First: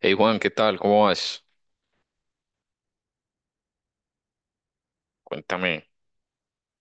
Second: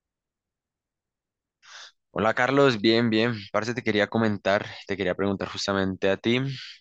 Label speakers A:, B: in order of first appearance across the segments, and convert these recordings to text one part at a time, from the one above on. A: Hey Juan, ¿qué tal? ¿Cómo vas?
B: Hola Carlos, bien, bien. Parce, te quería comentar, te quería preguntar
A: Cuéntame.
B: justamente a ti.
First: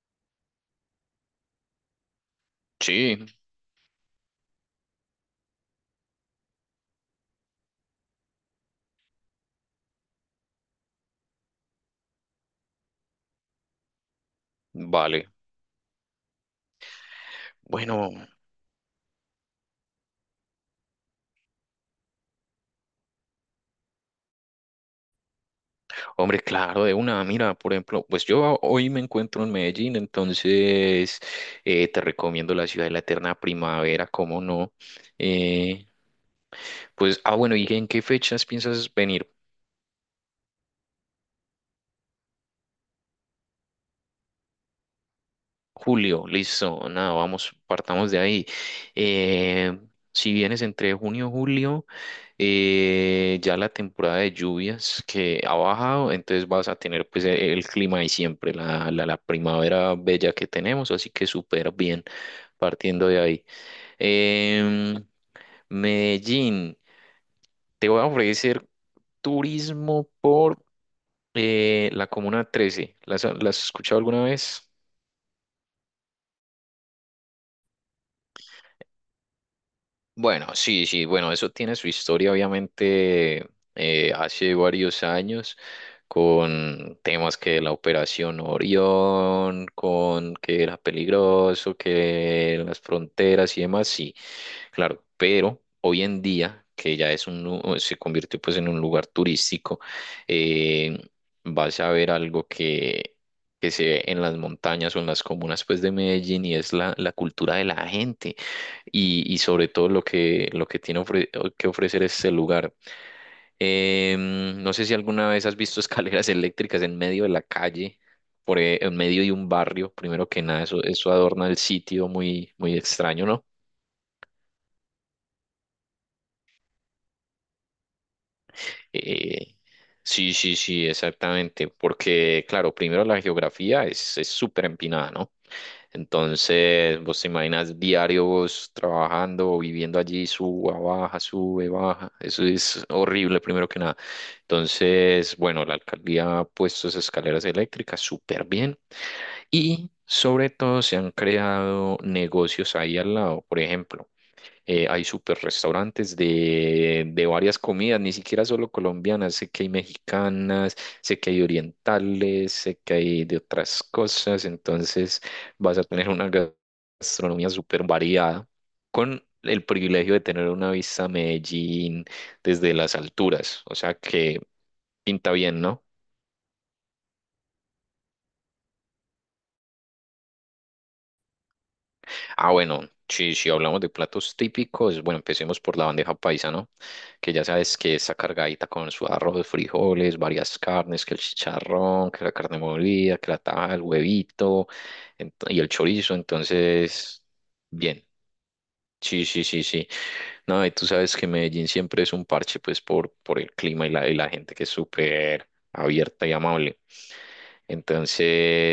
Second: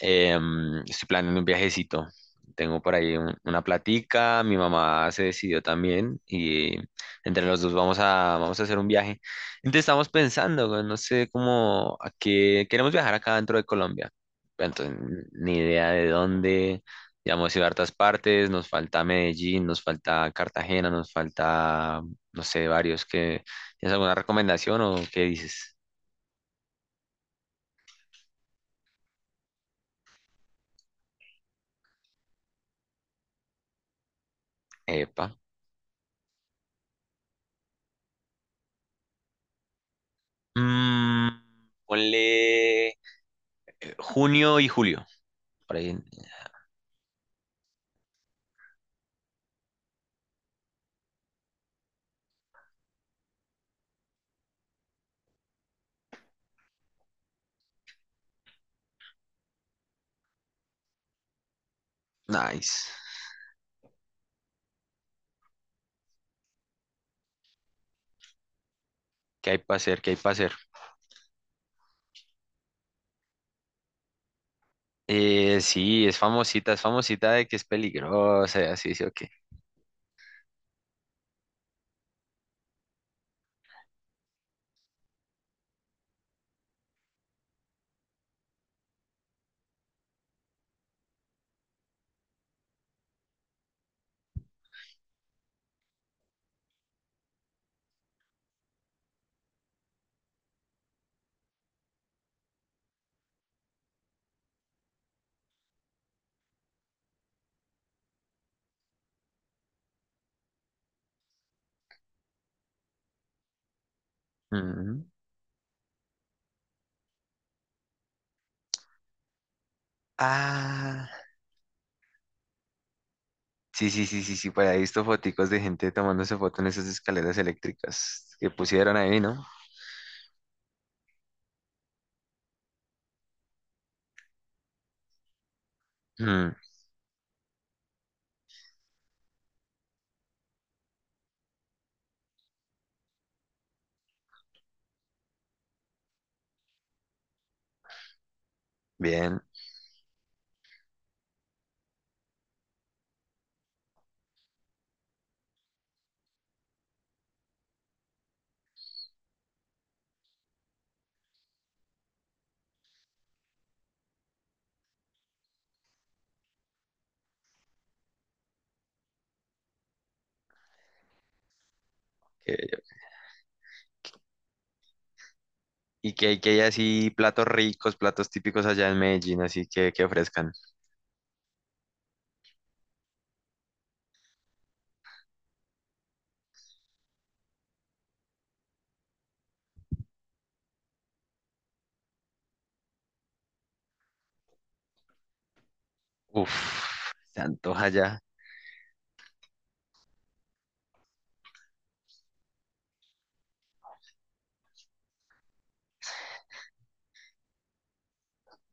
B: Estoy planeando un viajecito. Tengo por ahí
A: Sí,
B: una platica, mi mamá se decidió también y entre los dos vamos a hacer un viaje. Entonces estamos pensando, güey, no sé cómo, a qué queremos viajar acá dentro de Colombia. Pero
A: vale.
B: entonces, ni idea de dónde. Ya hemos ido a hartas
A: Bueno,
B: partes, nos falta Medellín, nos falta Cartagena, nos falta, no sé, varios que ¿tienes alguna recomendación o qué dices?
A: hombre, claro, de una. Mira, por ejemplo, pues yo hoy me encuentro en Medellín, entonces te recomiendo la ciudad de la eterna primavera, ¿cómo no?
B: Epa.
A: Eh, pues, bueno, ¿y en qué fechas piensas venir?
B: Mm, Ponle junio y julio. Por ahí.
A: Julio, listo, nada, vamos, partamos de ahí. Eh, si vienes entre junio y julio, ya la temporada de lluvias que ha bajado, entonces vas a tener pues el clima de siempre, la primavera bella que tenemos, así que súper bien
B: Nice.
A: partiendo de ahí. Em, Medellín, te voy a ofrecer
B: ¿Qué hay para hacer?
A: turismo
B: ¿Qué hay para hacer?
A: por la Comuna 13. ¿Las has escuchado alguna vez?
B: Sí, es famosita de que es peligrosa, y así, sí, o qué.
A: Bueno, sí, sí, bueno, eso tiene su historia, obviamente, hace varios años, con temas que la Operación Orión, con que era peligroso, que las fronteras y demás, sí, claro, pero hoy en día, que ya es se convirtió pues en un lugar turístico, eh, vas a ver algo que se ve en las montañas o en las comunas pues de Medellín y es la cultura de la gente y sobre todo lo que tiene que ofrecer este lugar. No sé si
B: Ujú.
A: alguna vez has visto escaleras eléctricas en medio de la calle, en medio de un barrio, primero que nada, eso,
B: Ah,
A: eso adorna el sitio muy, muy extraño, ¿no?
B: sí, sí, sí, sí, sí, por ahí he visto foticos de gente tomándose foto en esas escaleras eléctricas que pusieron ahí, ¿no?
A: Eh, sí, sí, sí, exactamente, porque claro, primero la geografía es súper empinada, ¿no?
B: Mm,
A: Entonces, vos te imaginas diario vos trabajando o viviendo allí, suba, baja, sube, baja. Eso es horrible, primero que nada. Entonces, bueno, la alcaldía ha puesto esas escaleras eléctricas súper bien
B: bien.
A: y sobre todo se han creado negocios ahí al lado. Por ejemplo, hay super restaurantes de varias comidas, ni siquiera solo colombianas, sé que hay mexicanas, sé que hay orientales, sé que hay de otras cosas, entonces vas a tener una gastronomía súper variada con el privilegio de tener una vista a Medellín
B: Qué
A: desde
B: bello.
A: las alturas, o sea que pinta bien, ¿no?
B: Y que hay así platos ricos, platos típicos allá en Medellín, así que ofrezcan.
A: Ah, bueno, si hablamos de platos típicos, bueno, empecemos por la bandeja paisa, ¿no? Que ya sabes que está cargadita con su arroz, frijoles, varias carnes, que el chicharrón, que la carne molida, que la taja, el huevito y el chorizo.
B: Uf,
A: Entonces,
B: se antoja
A: bien.
B: ya.
A: Sí, sí, sí, sí. No, y tú sabes que Medellín siempre es un parche, pues, por el clima y la gente que es súper abierta y amable.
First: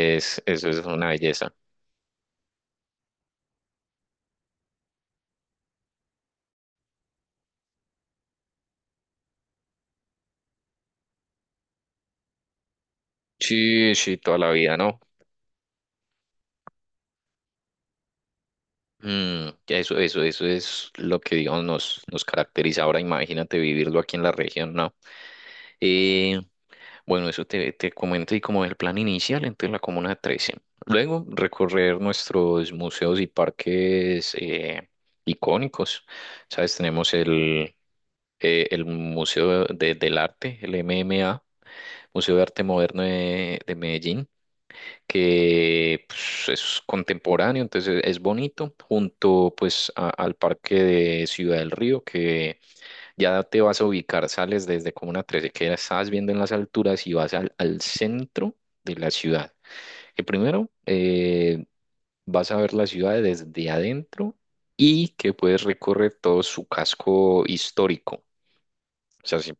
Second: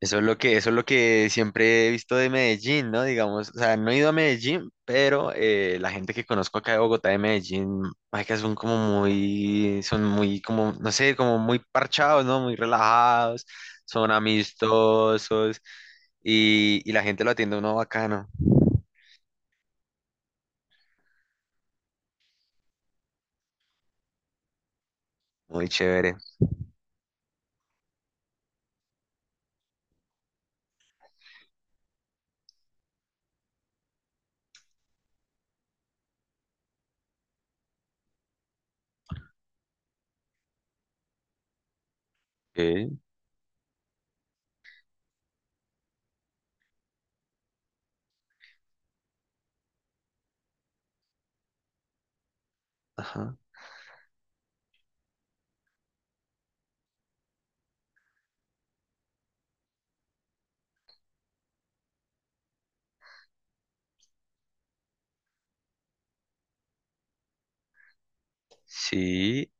B: Eso es lo que, eso
A: eso
B: es
A: es
B: lo
A: una
B: que
A: belleza.
B: siempre he visto de Medellín, ¿no? Digamos, o sea, no he ido a Medellín, pero la gente que conozco acá de Bogotá, de Medellín, que son como muy, son muy como, no sé, como muy parchados, ¿no? Muy relajados,
A: Sí,
B: son
A: sí, toda la vida, ¿no?
B: amistosos y la gente lo atiende a uno bacano,
A: Eso es lo que, digamos, nos caracteriza. Ahora imagínate vivirlo aquí en la región, ¿no?
B: muy chévere.
A: Eh, bueno, eso te comento y como el plan inicial, entonces la Comuna 13. Luego, recorrer nuestros museos y parques icónicos. ¿Sabes? Tenemos el Museo del Arte, el MMA, Museo de Arte
B: Ok.
A: Moderno de Medellín que pues, es contemporáneo, entonces es bonito, junto pues al parque de Ciudad del Río, que
B: Ajá.
A: ya te vas a ubicar, sales desde Comuna 13 que ya estás viendo en las alturas y vas al centro de la ciudad. Que primero vas a ver la ciudad desde adentro y que puedes recorrer todo su casco histórico. O sea,
B: Sí.
A: sí,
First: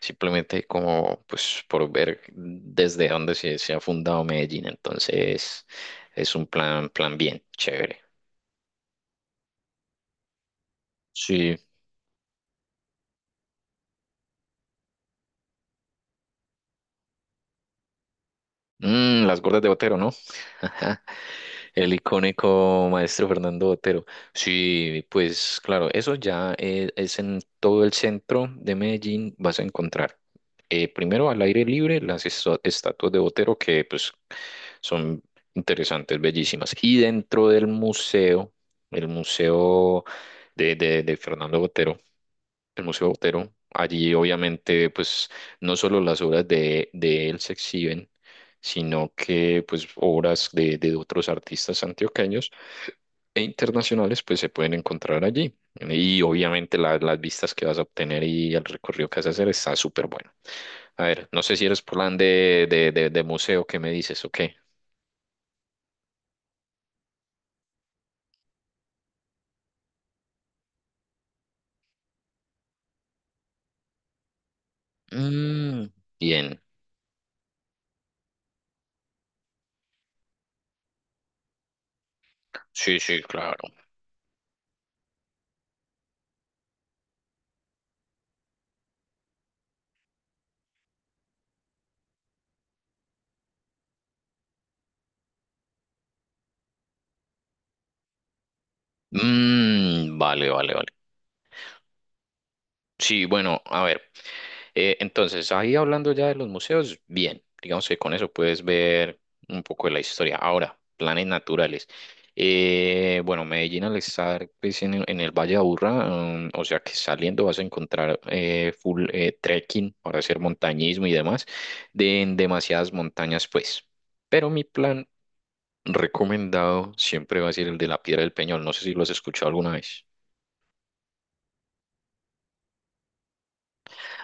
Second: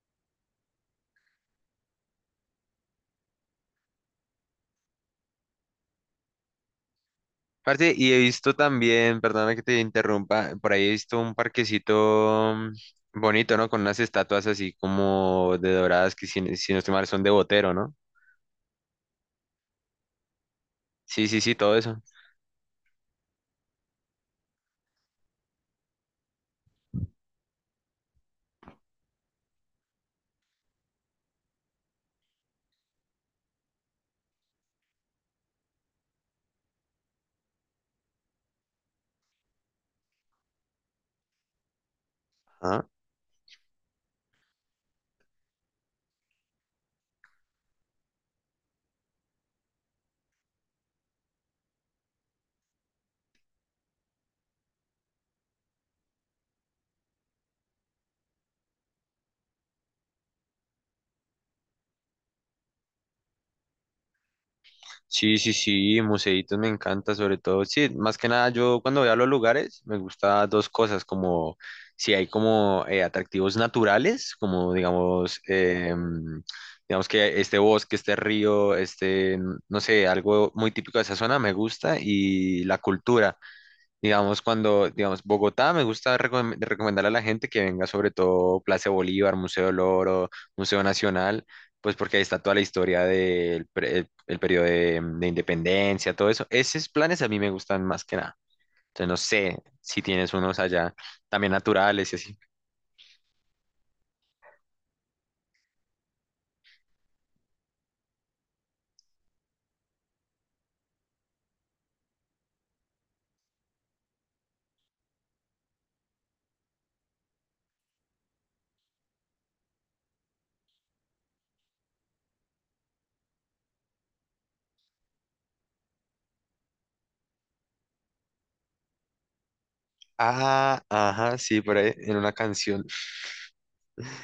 A: simplemente como pues por ver desde dónde se ha fundado Medellín. Entonces es un plan, plan bien,
B: Parce,
A: chévere.
B: y he visto también, perdona que te interrumpa, por ahí he visto un
A: Sí.
B: parquecito bonito, ¿no? Con unas estatuas así como de doradas que si, si no estoy mal son de Botero, ¿no?
A: Las gordas de Botero, ¿no?
B: Sí, sí, sí, todo
A: El
B: eso.
A: icónico maestro Fernando Botero. Sí, pues claro, eso ya en todo el centro de Medellín vas a encontrar. Primero al aire libre las estatuas de Botero que pues son interesantes, bellísimas. Y dentro del museo, el museo de Fernando Botero, el Museo Botero. Allí obviamente pues no solo las obras de él se exhiben, sino que pues obras de otros artistas antioqueños e internacionales pues se pueden encontrar allí. Y obviamente las vistas que vas a obtener y el recorrido que vas a hacer está súper bueno. A ver, no sé si eres plan de museo, ¿qué me dices o qué?
B: Sí, sí, sí, museitos me encanta, sobre todo, sí, más que nada yo cuando voy a los lugares me gusta dos cosas, como si hay como atractivos naturales, como digamos,
A: Mm, bien.
B: digamos que este bosque, este río, este, no sé, algo muy típico de esa zona me gusta y la
A: Sí, sí,
B: cultura.
A: claro.
B: Digamos, cuando, digamos, Bogotá, me gusta recomendarle a la gente que venga sobre todo Plaza de Bolívar, Museo del Oro, Museo Nacional, pues porque ahí está toda la historia el periodo de independencia, todo eso. Esos planes a mí me gustan más que nada. Entonces, no sé si
A: Mm,
B: tienes
A: vale,
B: unos
A: vale, vale.
B: allá también naturales y así.
A: Sí, bueno, a ver. Entonces, ahí hablando ya de los museos, bien, digamos que con eso puedes ver un poco de la historia. Ahora, planes naturales. Bueno, Medellín al estar pues, en el Valle de Aburrá, o sea que saliendo vas a encontrar full trekking para hacer montañismo y demás, en demasiadas montañas pues. Pero mi plan recomendado siempre va a ser el de la Piedra del Peñol. No sé si lo has escuchado alguna vez.
B: Ah, ajá, sí, por ahí en una canción.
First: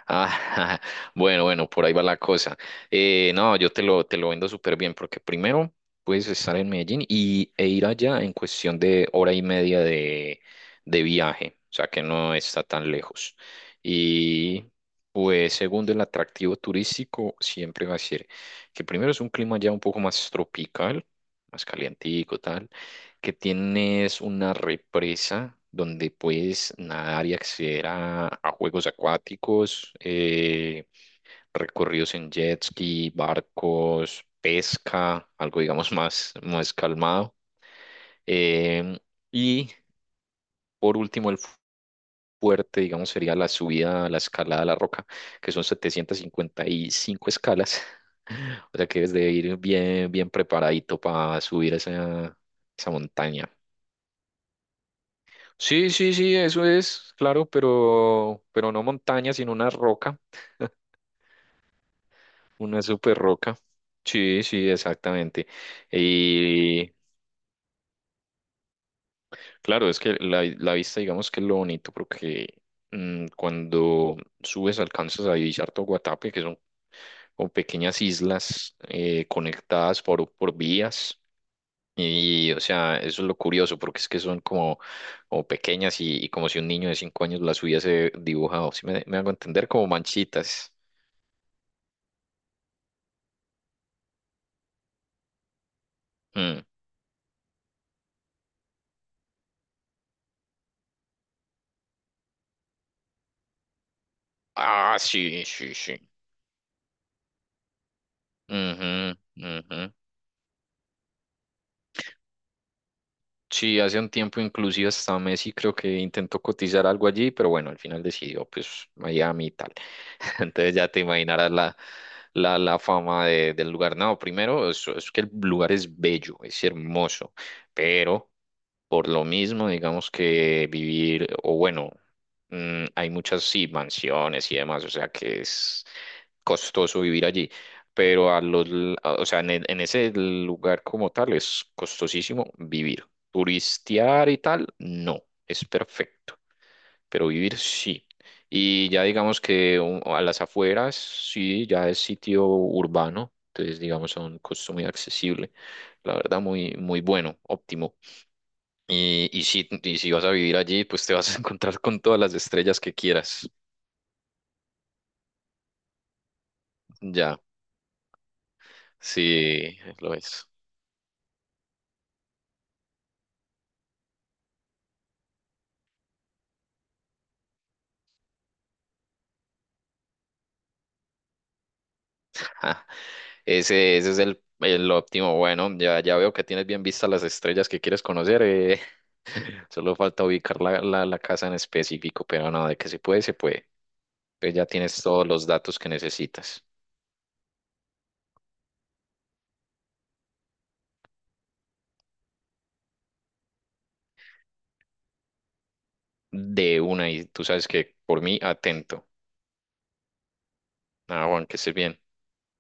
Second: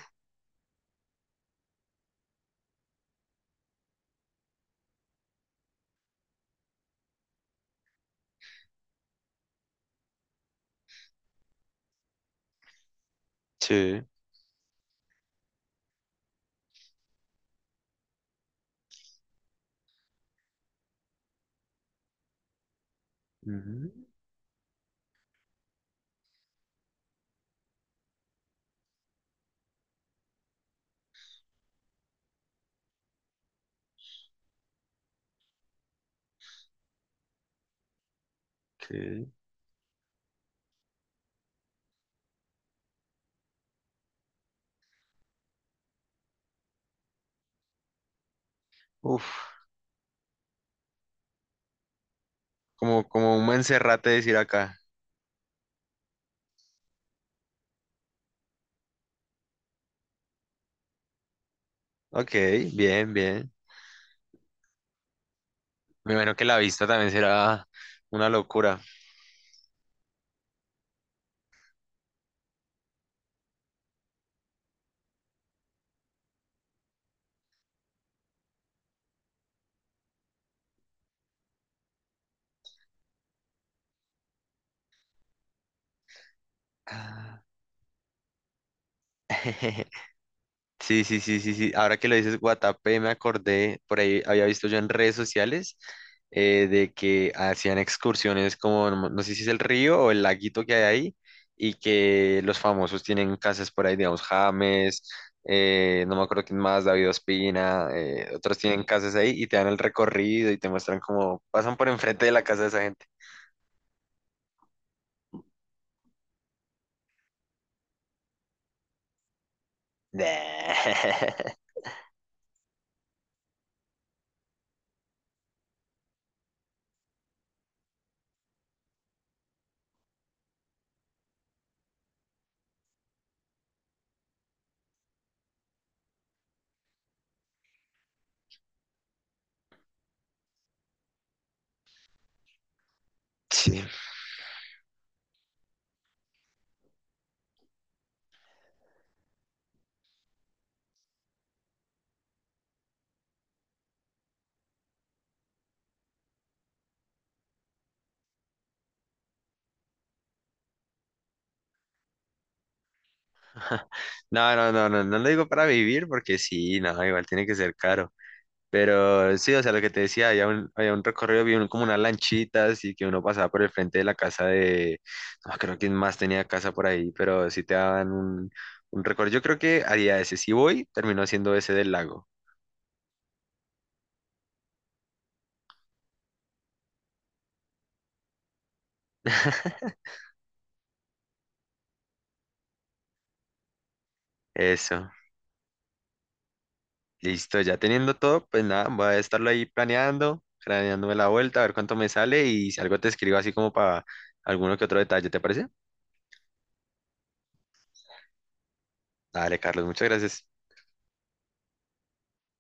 A: Ah, bueno, bueno, por ahí va la cosa. No, yo te lo vendo súper bien porque primero puedes estar en Medellín e ir allá en cuestión de hora y media de viaje, o sea que no está tan lejos.
B: Sí.
A: Y pues segundo, el atractivo turístico siempre va a ser que primero es un clima ya un poco más tropical, más calientico, tal que
B: Ujú,
A: tienes una represa donde puedes nadar y acceder a juegos acuáticos, recorridos en jet ski, barcos, pesca, algo digamos más, más calmado. Em,
B: ok.
A: y por último, el fuerte, digamos, sería la subida, la escalada a la roca, que son 755 escalas. O sea que debes
B: Uf,
A: de ir bien, bien preparadito para subir esa
B: como, como un
A: montaña.
B: Monserrate decir acá.
A: Sí, sí, sí, eso es, claro, pero no montaña, sino una roca,
B: Ok,
A: una
B: bien,
A: super
B: bien.
A: roca. Sí, sí, exactamente.
B: Me imagino que la vista
A: Y
B: también será una locura.
A: claro, es que la vista, digamos que es lo bonito, porque cuando subes alcanzas a divisar todo Guatapé, que son como pequeñas islas conectadas por vías. Y, o sea, eso es lo curioso, porque es que son como pequeñas y como si un niño de cinco
B: Ah,
A: años las hubiese dibujado. Si me hago entender, como manchitas.
B: sí, sí, sí, sí, sí. Ahora que lo dices, Guatapé, me acordé, por ahí había visto yo en redes sociales
A: Mm.
B: de que hacían excursiones como, no sé si es el río o el laguito que hay ahí, y que los famosos tienen casas por ahí, digamos,
A: Ah,
B: James,
A: sí, sí, sí.
B: no me acuerdo quién más, David Ospina, otros tienen casas
A: Ujú,
B: ahí y te dan el
A: ujú.
B: recorrido y te muestran cómo pasan por enfrente de la casa de esa gente.
A: Sí, hace un tiempo inclusive hasta Messi creo que intentó cotizar algo allí, pero bueno, al final decidió pues Miami y tal. Entonces ya te imaginarás la fama del lugar. No, primero es que el lugar es bello, es hermoso, pero por lo mismo digamos que vivir, o bueno, hay muchas sí, mansiones y demás, o sea que es costoso vivir allí pero a los, l- a- o sea, en ese lugar como tal es costosísimo vivir.
B: Sí.
A: Turistear y tal, no, es perfecto, pero vivir sí. Y ya digamos que a las afueras, sí, ya es sitio urbano, entonces digamos a un costo muy accesible, la verdad muy, muy bueno, óptimo. Y si vas a vivir allí, pues te vas a encontrar con todas las estrellas que quieras,
B: No, no, no, no, no lo digo para vivir porque sí, no, igual
A: ya,
B: tiene que ser caro. Pero sí, o sea,
A: sí,
B: lo que te
A: lo
B: decía,
A: es.
B: había un recorrido, había como unas lanchitas y que uno pasaba por el frente de la casa de, no creo que más tenía casa por ahí, pero sí te daban un recorrido. Yo creo que haría ese. Si voy, terminó haciendo ese del lago.
A: Ja. Ese es el óptimo. Bueno, ya veo que tienes bien vistas las estrellas que quieres conocer. Solo falta ubicar la casa en específico, pero no, de que se puede, se puede. Pues ya tienes
B: Eso,
A: todos los datos que necesitas.
B: listo, ya teniendo todo, pues nada, voy a estarlo ahí planeando, planeándome la vuelta, a ver cuánto me sale y si algo te escribo así como para alguno que otro detalle, ¿te parece?
A: De una, y tú sabes que por mí, atento.
B: Dale, Carlos, muchas gracias.
A: Nada, Juan, que estés bien.